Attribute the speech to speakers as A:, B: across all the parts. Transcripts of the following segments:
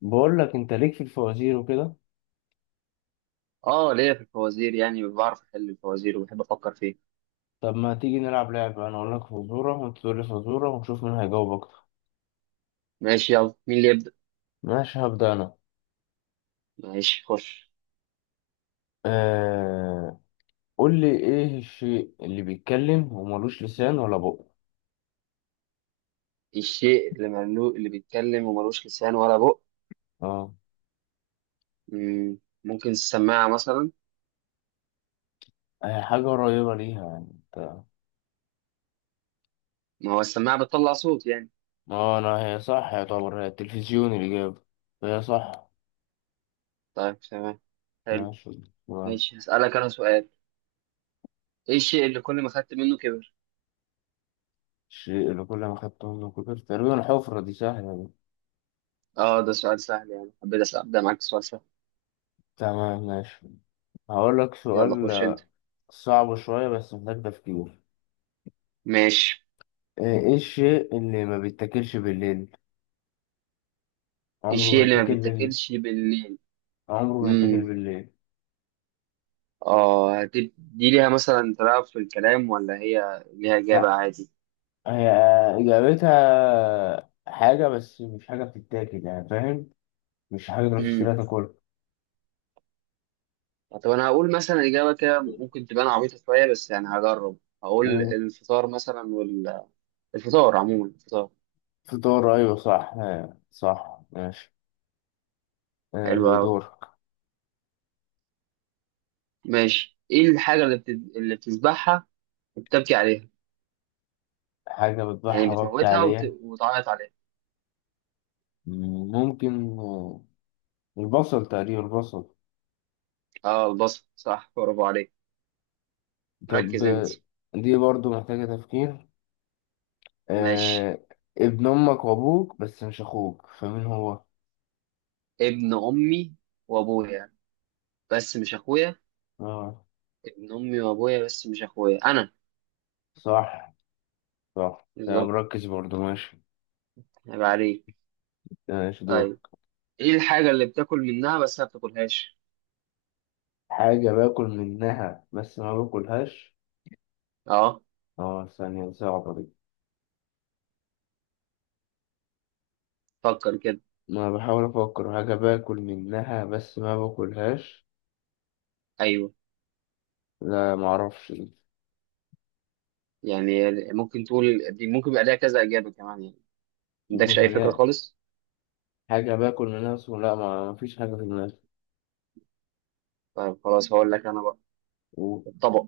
A: بقول لك انت ليك في الفوازير وكده.
B: اه، ليا في الفوازير، يعني بعرف احل الفوازير وبحب افكر فيه.
A: طب ما تيجي نلعب لعبة، انا اقول لك فزورة وانت تقول لي فزورة ونشوف مين هيجاوب اكتر؟
B: ماشي، يلا، مين اللي يبدأ؟
A: ماشي، هبدأ انا.
B: ماشي، خش.
A: آه... قول لي، ايه الشيء اللي بيتكلم وملوش لسان ولا بق؟
B: الشيء اللي اللي بيتكلم وملوش لسان ولا بق؟
A: اه،
B: ممكن السماعة مثلا.
A: هي حاجة قريبة ليها، يعني انت...
B: ما هو السماعة بتطلع صوت يعني.
A: اه، انا هي صح يعتبر، هي التلفزيون الإجابة. هي صح.
B: طيب، تمام. حلو.
A: ماشي، تمام.
B: ماشي، هسألك انا سؤال. ايه الشيء اللي كل ما خدت منه كبر؟
A: الشيء اللي كل ما خدته منه كبر، تقريبا الحفرة دي، سهلة دي.
B: اه، ده سؤال سهل يعني، ابدأ معاك سؤال سهل.
A: تمام ماشي، هقول لك
B: يلا،
A: سؤال.
B: خش انت.
A: صعب شوية بس محتاج تفكير.
B: ماشي.
A: ايه الشيء اللي ما بيتاكلش بالليل، عمره
B: الشيء
A: ما
B: اللي ما
A: يتاكل بالليل؟
B: بيتاكلش بالليل.
A: عمره ما يتاكل بالليل.
B: اه، دي ليها مثلا تلاعب في الكلام ولا هي ليها إجابة
A: لا،
B: عادي؟
A: هي اجابتها حاجة بس مش حاجة بتتاكل، يعني فاهم، مش حاجة تروح
B: امم.
A: تشتريها تاكلها.
B: طب أنا هقول مثلا إجابة كده ممكن تبان عبيطة شوية بس يعني هجرب، هقول
A: مم.
B: الفطار مثلا الفطار عموما، الفطار.
A: فطار، ايوه صح، صح ماشي.
B: حلو أوي.
A: دور.
B: ماشي، إيه الحاجة اللي اللي بتذبحها وبتبكي عليها؟
A: حاجة بتبيعها
B: يعني
A: وقت
B: بتموتها
A: عليها.
B: وتعيط عليها.
A: ممكن، البصل، تقريبا البصل.
B: اه، البصل، صح، برافو عليك.
A: طب
B: مركز أنت.
A: دي برضو محتاجة تفكير.
B: ماشي.
A: آه، ابن امك وابوك بس مش اخوك، فمين هو؟
B: ابن أمي وأبويا بس مش أخويا.
A: اه
B: ابن أمي وأبويا بس مش أخويا، أنا.
A: صح، صح، ده
B: بالظبط.
A: مركز برضه. ماشي
B: هيبقى عليك.
A: ماشي دور.
B: طيب، ايه الحاجة اللي بتاكل منها بس ما بتاكلهاش؟
A: حاجة باكل منها بس ما باكلهاش.
B: اه.
A: اه، ثانية صعبة دي.
B: فكر كده.
A: ما بحاول أفكر، حاجة باكل منها بس ما باكلهاش.
B: ايوه.
A: لا معرفش دي.
B: يعني ممكن تقول دي ممكن يبقى ليها كذا اجابة كمان يعني. ما
A: ممكن
B: عندكش اي
A: يكون
B: فكرة
A: لا،
B: خالص؟
A: حاجة باكل منها بس لا، ما مفيش حاجة في دماغي.
B: طيب، خلاص هقول لك انا بقى.
A: و-
B: الطبق.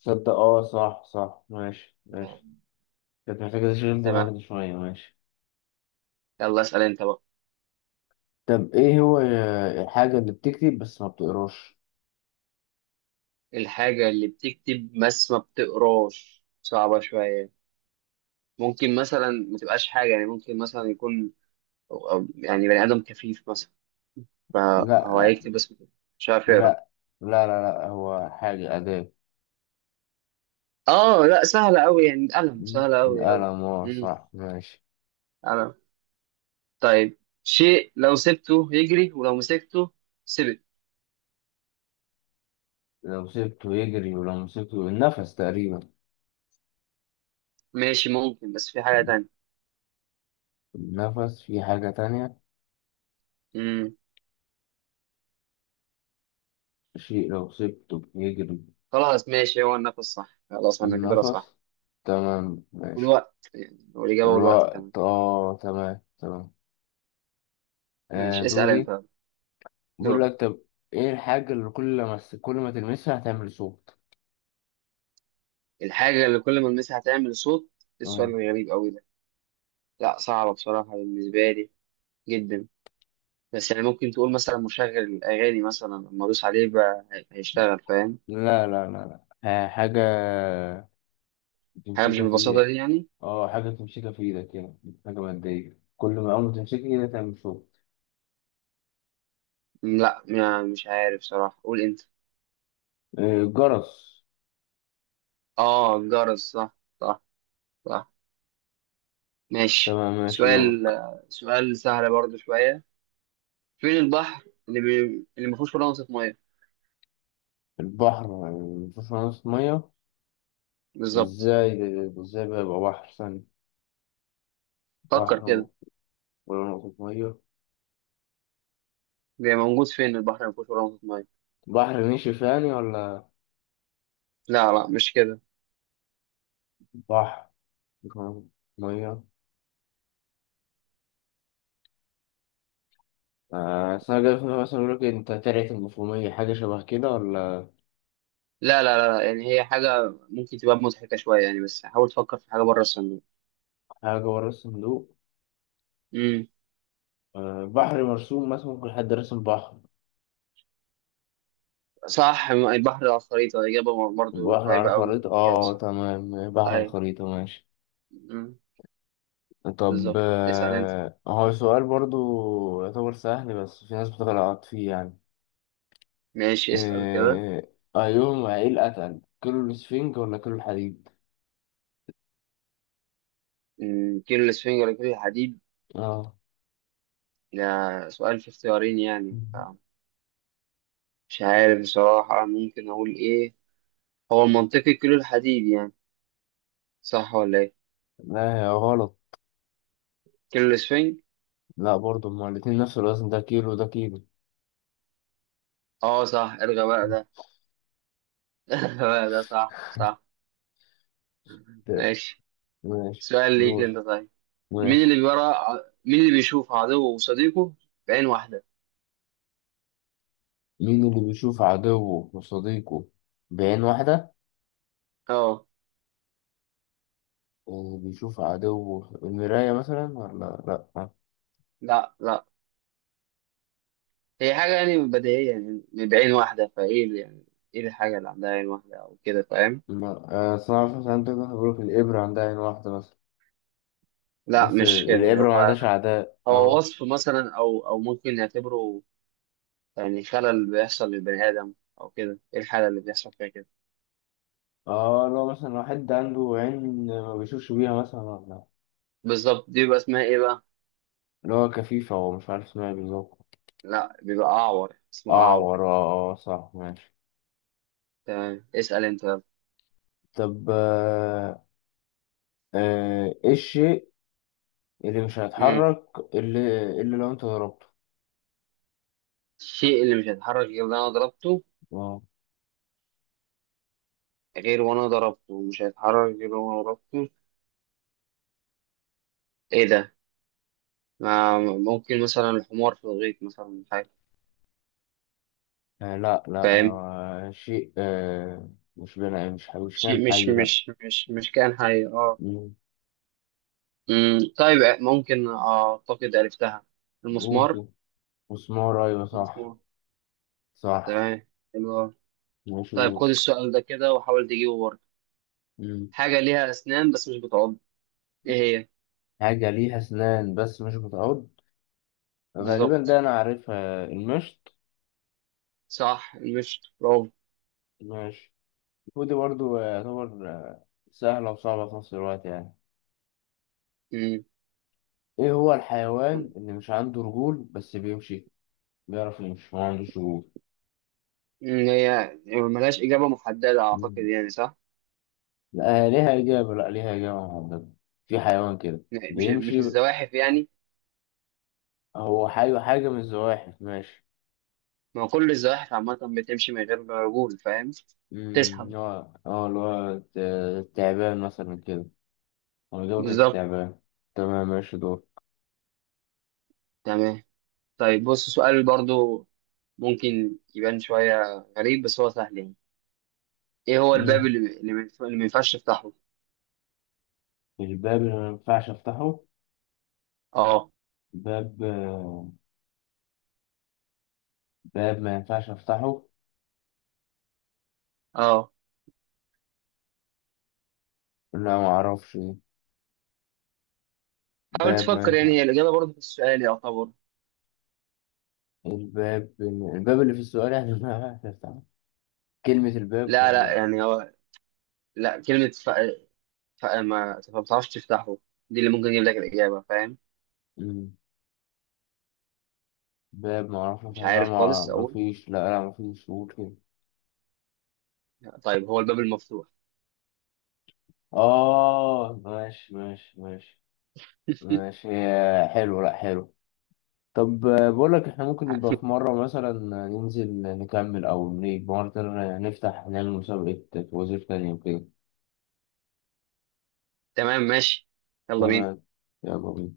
A: تصدق اه، صح صح، ماشي ماشي، كانت محتاجة تشغيل
B: تمام.
A: دماغي شوية. ماشي.
B: يلا، اسأل انت بقى.
A: طب ايه هو الحاجة اللي بتكتب بس ما بتقراش؟
B: الحاجة اللي بتكتب بس ما بتقراش صعبة شوية. ممكن مثلا ما تبقاش حاجة يعني، ممكن مثلا يكون أو يعني بني آدم كفيف مثلا، فهو
A: لا
B: هيكتب بس مش عارف يقرا.
A: لا لا لا، لا هو حاجة أداة.
B: اه، لا، سهلة أوي يعني، القلم، سهلة أوي أوي.
A: القلم، اه صح، ماشي.
B: أنا. طيب، شيء لو سبته يجري ولو مسكته. سبت.
A: لو سبته يجري ولو مسكته، النفس تقريبا.
B: ماشي، ممكن، بس في حاجة تانية.
A: النفس في حاجة تانية.
B: امم.
A: شيء لو سبته يجري،
B: خلاص، ماشي، هو النفس، صح، خلاص احنا كده صح.
A: النفس. تمام ماشي.
B: والوقت يعني، والإجابة والوقت كمان.
A: والوقت، اه تمام تمام. آه
B: ماشي، اسأل أنت.
A: دوري. بقول
B: دور.
A: لك، طب ايه الحاجة اللي كل ما كل ما تلمسها هتعمل صوت؟
B: الحاجة اللي كل ما ألمسها هتعمل صوت، إيه السؤال
A: اه،
B: الغريب أوي ده؟ لا، صعبة بصراحة بالنسبة لي، جدا. بس يعني ممكن تقول مثلا مشغل الأغاني مثلا، لما أدوس عليه بقى هيشتغل، فاهم؟
A: لا لا لا لا، حاجة
B: حاجة مش
A: تمسكها في
B: بالبساطة دي
A: ايدك.
B: يعني.
A: اه، حاجة تمسكها في ايدك، يعني حاجة مادية، كل ما أول ما تمسكها كده تعمل صوت.
B: لا، مش عارف صراحة، قول أنت.
A: جرس.
B: اه، الجرس، صح، صح، صح. ماشي،
A: تمام ماشي،
B: سؤال.
A: دورك.
B: سؤال سهل برضو شوية. فين البحر اللي اللي ما فيهوش ولا نقطة مية؟
A: البحر يعني مفيهوش نقطة مية؟
B: بالظبط.
A: ازاي ازاي بقى يبقى بحر ثاني؟
B: فكر
A: بحر
B: كده.
A: ولا نقطة مية.
B: بيبقى موجود فين البحر اللي ما فيهوش ولا نقطة مية.
A: بحر نشف يعني، ولا...
B: لا، لا، مش كده.
A: بحر، مفيش نقطة مية. أصل أنا جاي في دماغي مثلا يقول لك أنت ترعة المفهومية، حاجة شبه كده ولا...
B: لا، لا، لا، لا، يعني هي حاجة ممكن تبقى مضحكة شوية يعني، بس حاول تفكر في حاجة بره الصندوق.
A: حاجة ورا الصندوق.
B: امم.
A: بحر مرسوم مثلا، ممكن حد رسم بحر.
B: صح، البحر على الخريطة إجابة برضو
A: بحر على
B: قريبة أوي من
A: الخريطة،
B: الإجابة
A: اه
B: الصح.
A: تمام، بحر على
B: أيوة.
A: الخريطة، ماشي.
B: امم.
A: طب
B: بالظبط، اسأل أنت.
A: هو سؤال برضو يعتبر سهل بس في ناس بتغلط فيه يعني.
B: ماشي، اسأل كده.
A: آه، أيهم، ايه الأتقل، كيلو السفنج ولا كيلو الحديد؟
B: امم، كيلو الإسفنجة ولا كيلو الحديد.
A: اه
B: ده سؤال في اختيارين يعني، مش عارف بصراحة ممكن أقول إيه. هو منطقي كيلو الحديد يعني، صح ولا إيه؟
A: لا، هي غلط.
B: كيلو الإسفنج.
A: لا برضو هما الاتنين نفس الوزن، ده كيلو ده كيلو.
B: أه، صح، ارغى بقى ده. ارغى بقى ده، صح، صح.
A: ده-
B: ماشي.
A: ماشي
B: سؤال ليك أنت
A: دور.
B: طيب.
A: ماشي.
B: مين اللي بيشوف عدوه وصديقه بعين واحدة.
A: مين اللي بيشوف عدوه وصديقه بعين واحدة؟
B: أه.
A: اللي بيشوف عدوه المراية، مثلا، ولا لأ...
B: لا، لا. هي حاجة يعني بديهية يعني، بعين واحدة، فإيه يعني، إيه الحاجة اللي عندها عين واحدة أو كده، فاهم؟
A: ما- صناعة الفحم، عندك واحد بيقولك الإبرة عندها عين واحدة مثلا،
B: لا،
A: بس
B: مش كده
A: الإبرة ما
B: هو.
A: عندهاش أعداء،
B: هو
A: اه.
B: وصف مثلا، او ممكن نعتبره، يعني خلل بيحصل للبني ادم، او كده، ايه الحاله اللي بيحصل فيها كده؟
A: اه، لو مثلا واحد عنده عين ما بيشوفش بيها مثلا، ولا...
B: بالظبط، دي بيبقى اسمها ايه بقى؟
A: اللي هو كفيفة، هو مش عارف اسمها إيه بالظبط.
B: لا، بيبقى اعور، اسمها اعور.
A: أعور، اه. آه، أه، صح ماشي.
B: تمام، اسال انت بقى.
A: طب إيه الشيء اللي مش
B: امم.
A: هيتحرك، اللي لو أنت ضربته...
B: الشيء اللي مش هيتحرك غير وانا ضربته.
A: اه،
B: غير وانا ضربته، مش هيتحرك غير وانا ضربته، ايه ده؟ ما ممكن مثلا الحمار في الغيط مثلا، حاجه،
A: لا لا،
B: فاهم؟
A: هو شيء، آه، مش بنا، مش كان
B: شيء مش
A: حي، لا.
B: مش مش مش كائن حي، اه.
A: مم.
B: طيب، ممكن اعتقد عرفتها.
A: قول
B: المسمار.
A: كده. مسمار، أيوة صح،
B: المسمار.
A: صح
B: تمام، حلو أوي.
A: ماشي
B: طيب،
A: دول.
B: خد السؤال ده كده وحاول تجيبه برضه.
A: مم.
B: حاجة ليها أسنان بس مش بتعض. إيه هي؟
A: حاجة ليها أسنان بس مش بتعض، غالبا ده
B: بالظبط،
A: أنا عارفها، المشط.
B: صح، مش برافو.
A: ماشي. ودي برضو يعتبر سهلة وصعبة في نفس الوقت، يعني
B: مم.
A: إيه هو الحيوان اللي مش عنده رجول بس بيمشي، بيعرف يمشي ما عندوش رجول.
B: هي، يعني ملهاش إجابة محددة أعتقد
A: مم.
B: يعني، صح.
A: لا ليها إجابة، لا ليها إجابة محددة، في حيوان كده
B: مش
A: بيمشي.
B: الزواحف يعني.
A: هو حي، حاجة من الزواحف، ماشي.
B: ما هو كل الزواحف عامة بتمشي من غير رجول، فاهم؟ تسحب.
A: هو اه اللي هو التعبان مثلا كده، هو إجابة كانت
B: بالظبط.
A: التعبان. تمام ماشي.
B: تمام. طيب، بص، سؤال برضو، ممكن يبان شوية غريب بس هو سهل يعني. إيه هو
A: دور.
B: الباب اللي ما ينفعش تفتحه؟
A: مش باب اللي ما ينفعش افتحه؟
B: أه.
A: باب باب ما ينفعش افتحه،
B: أه.
A: لا ما اعرفش إيه.
B: حاول
A: باب ما
B: تفكر يعني،
A: ينفع،
B: هي الإجابة برضه في السؤال يعتبر.
A: الباب، الباب اللي في السؤال يعني ما ينفعش افتحه، كلمة الباب
B: لا، لا،
A: ولا...
B: يعني هو، لا، كلمة ما بتعرفش تفتحه، دي اللي ممكن يجيب لك الإجابة، فاهم؟
A: مم. باب ما اعرفش
B: مش
A: افتحه، لا
B: عارف
A: ما
B: خالص
A: ما
B: أقول.
A: فيش، لا لا ما فيش، قول كده.
B: طيب، هو الباب المفتوح.
A: اه ماشي ماشي ماشي. ماشي، هي حلو، لا حلو. طب بقول لك احنا ممكن نبقى في مرة مثلا ننزل نكمل، او نيجي مرة تانية نفتح نعمل مسابقة وزير تانية وكده.
B: تمام، ماشي، يلا بينا.
A: تمام، يلا بينا.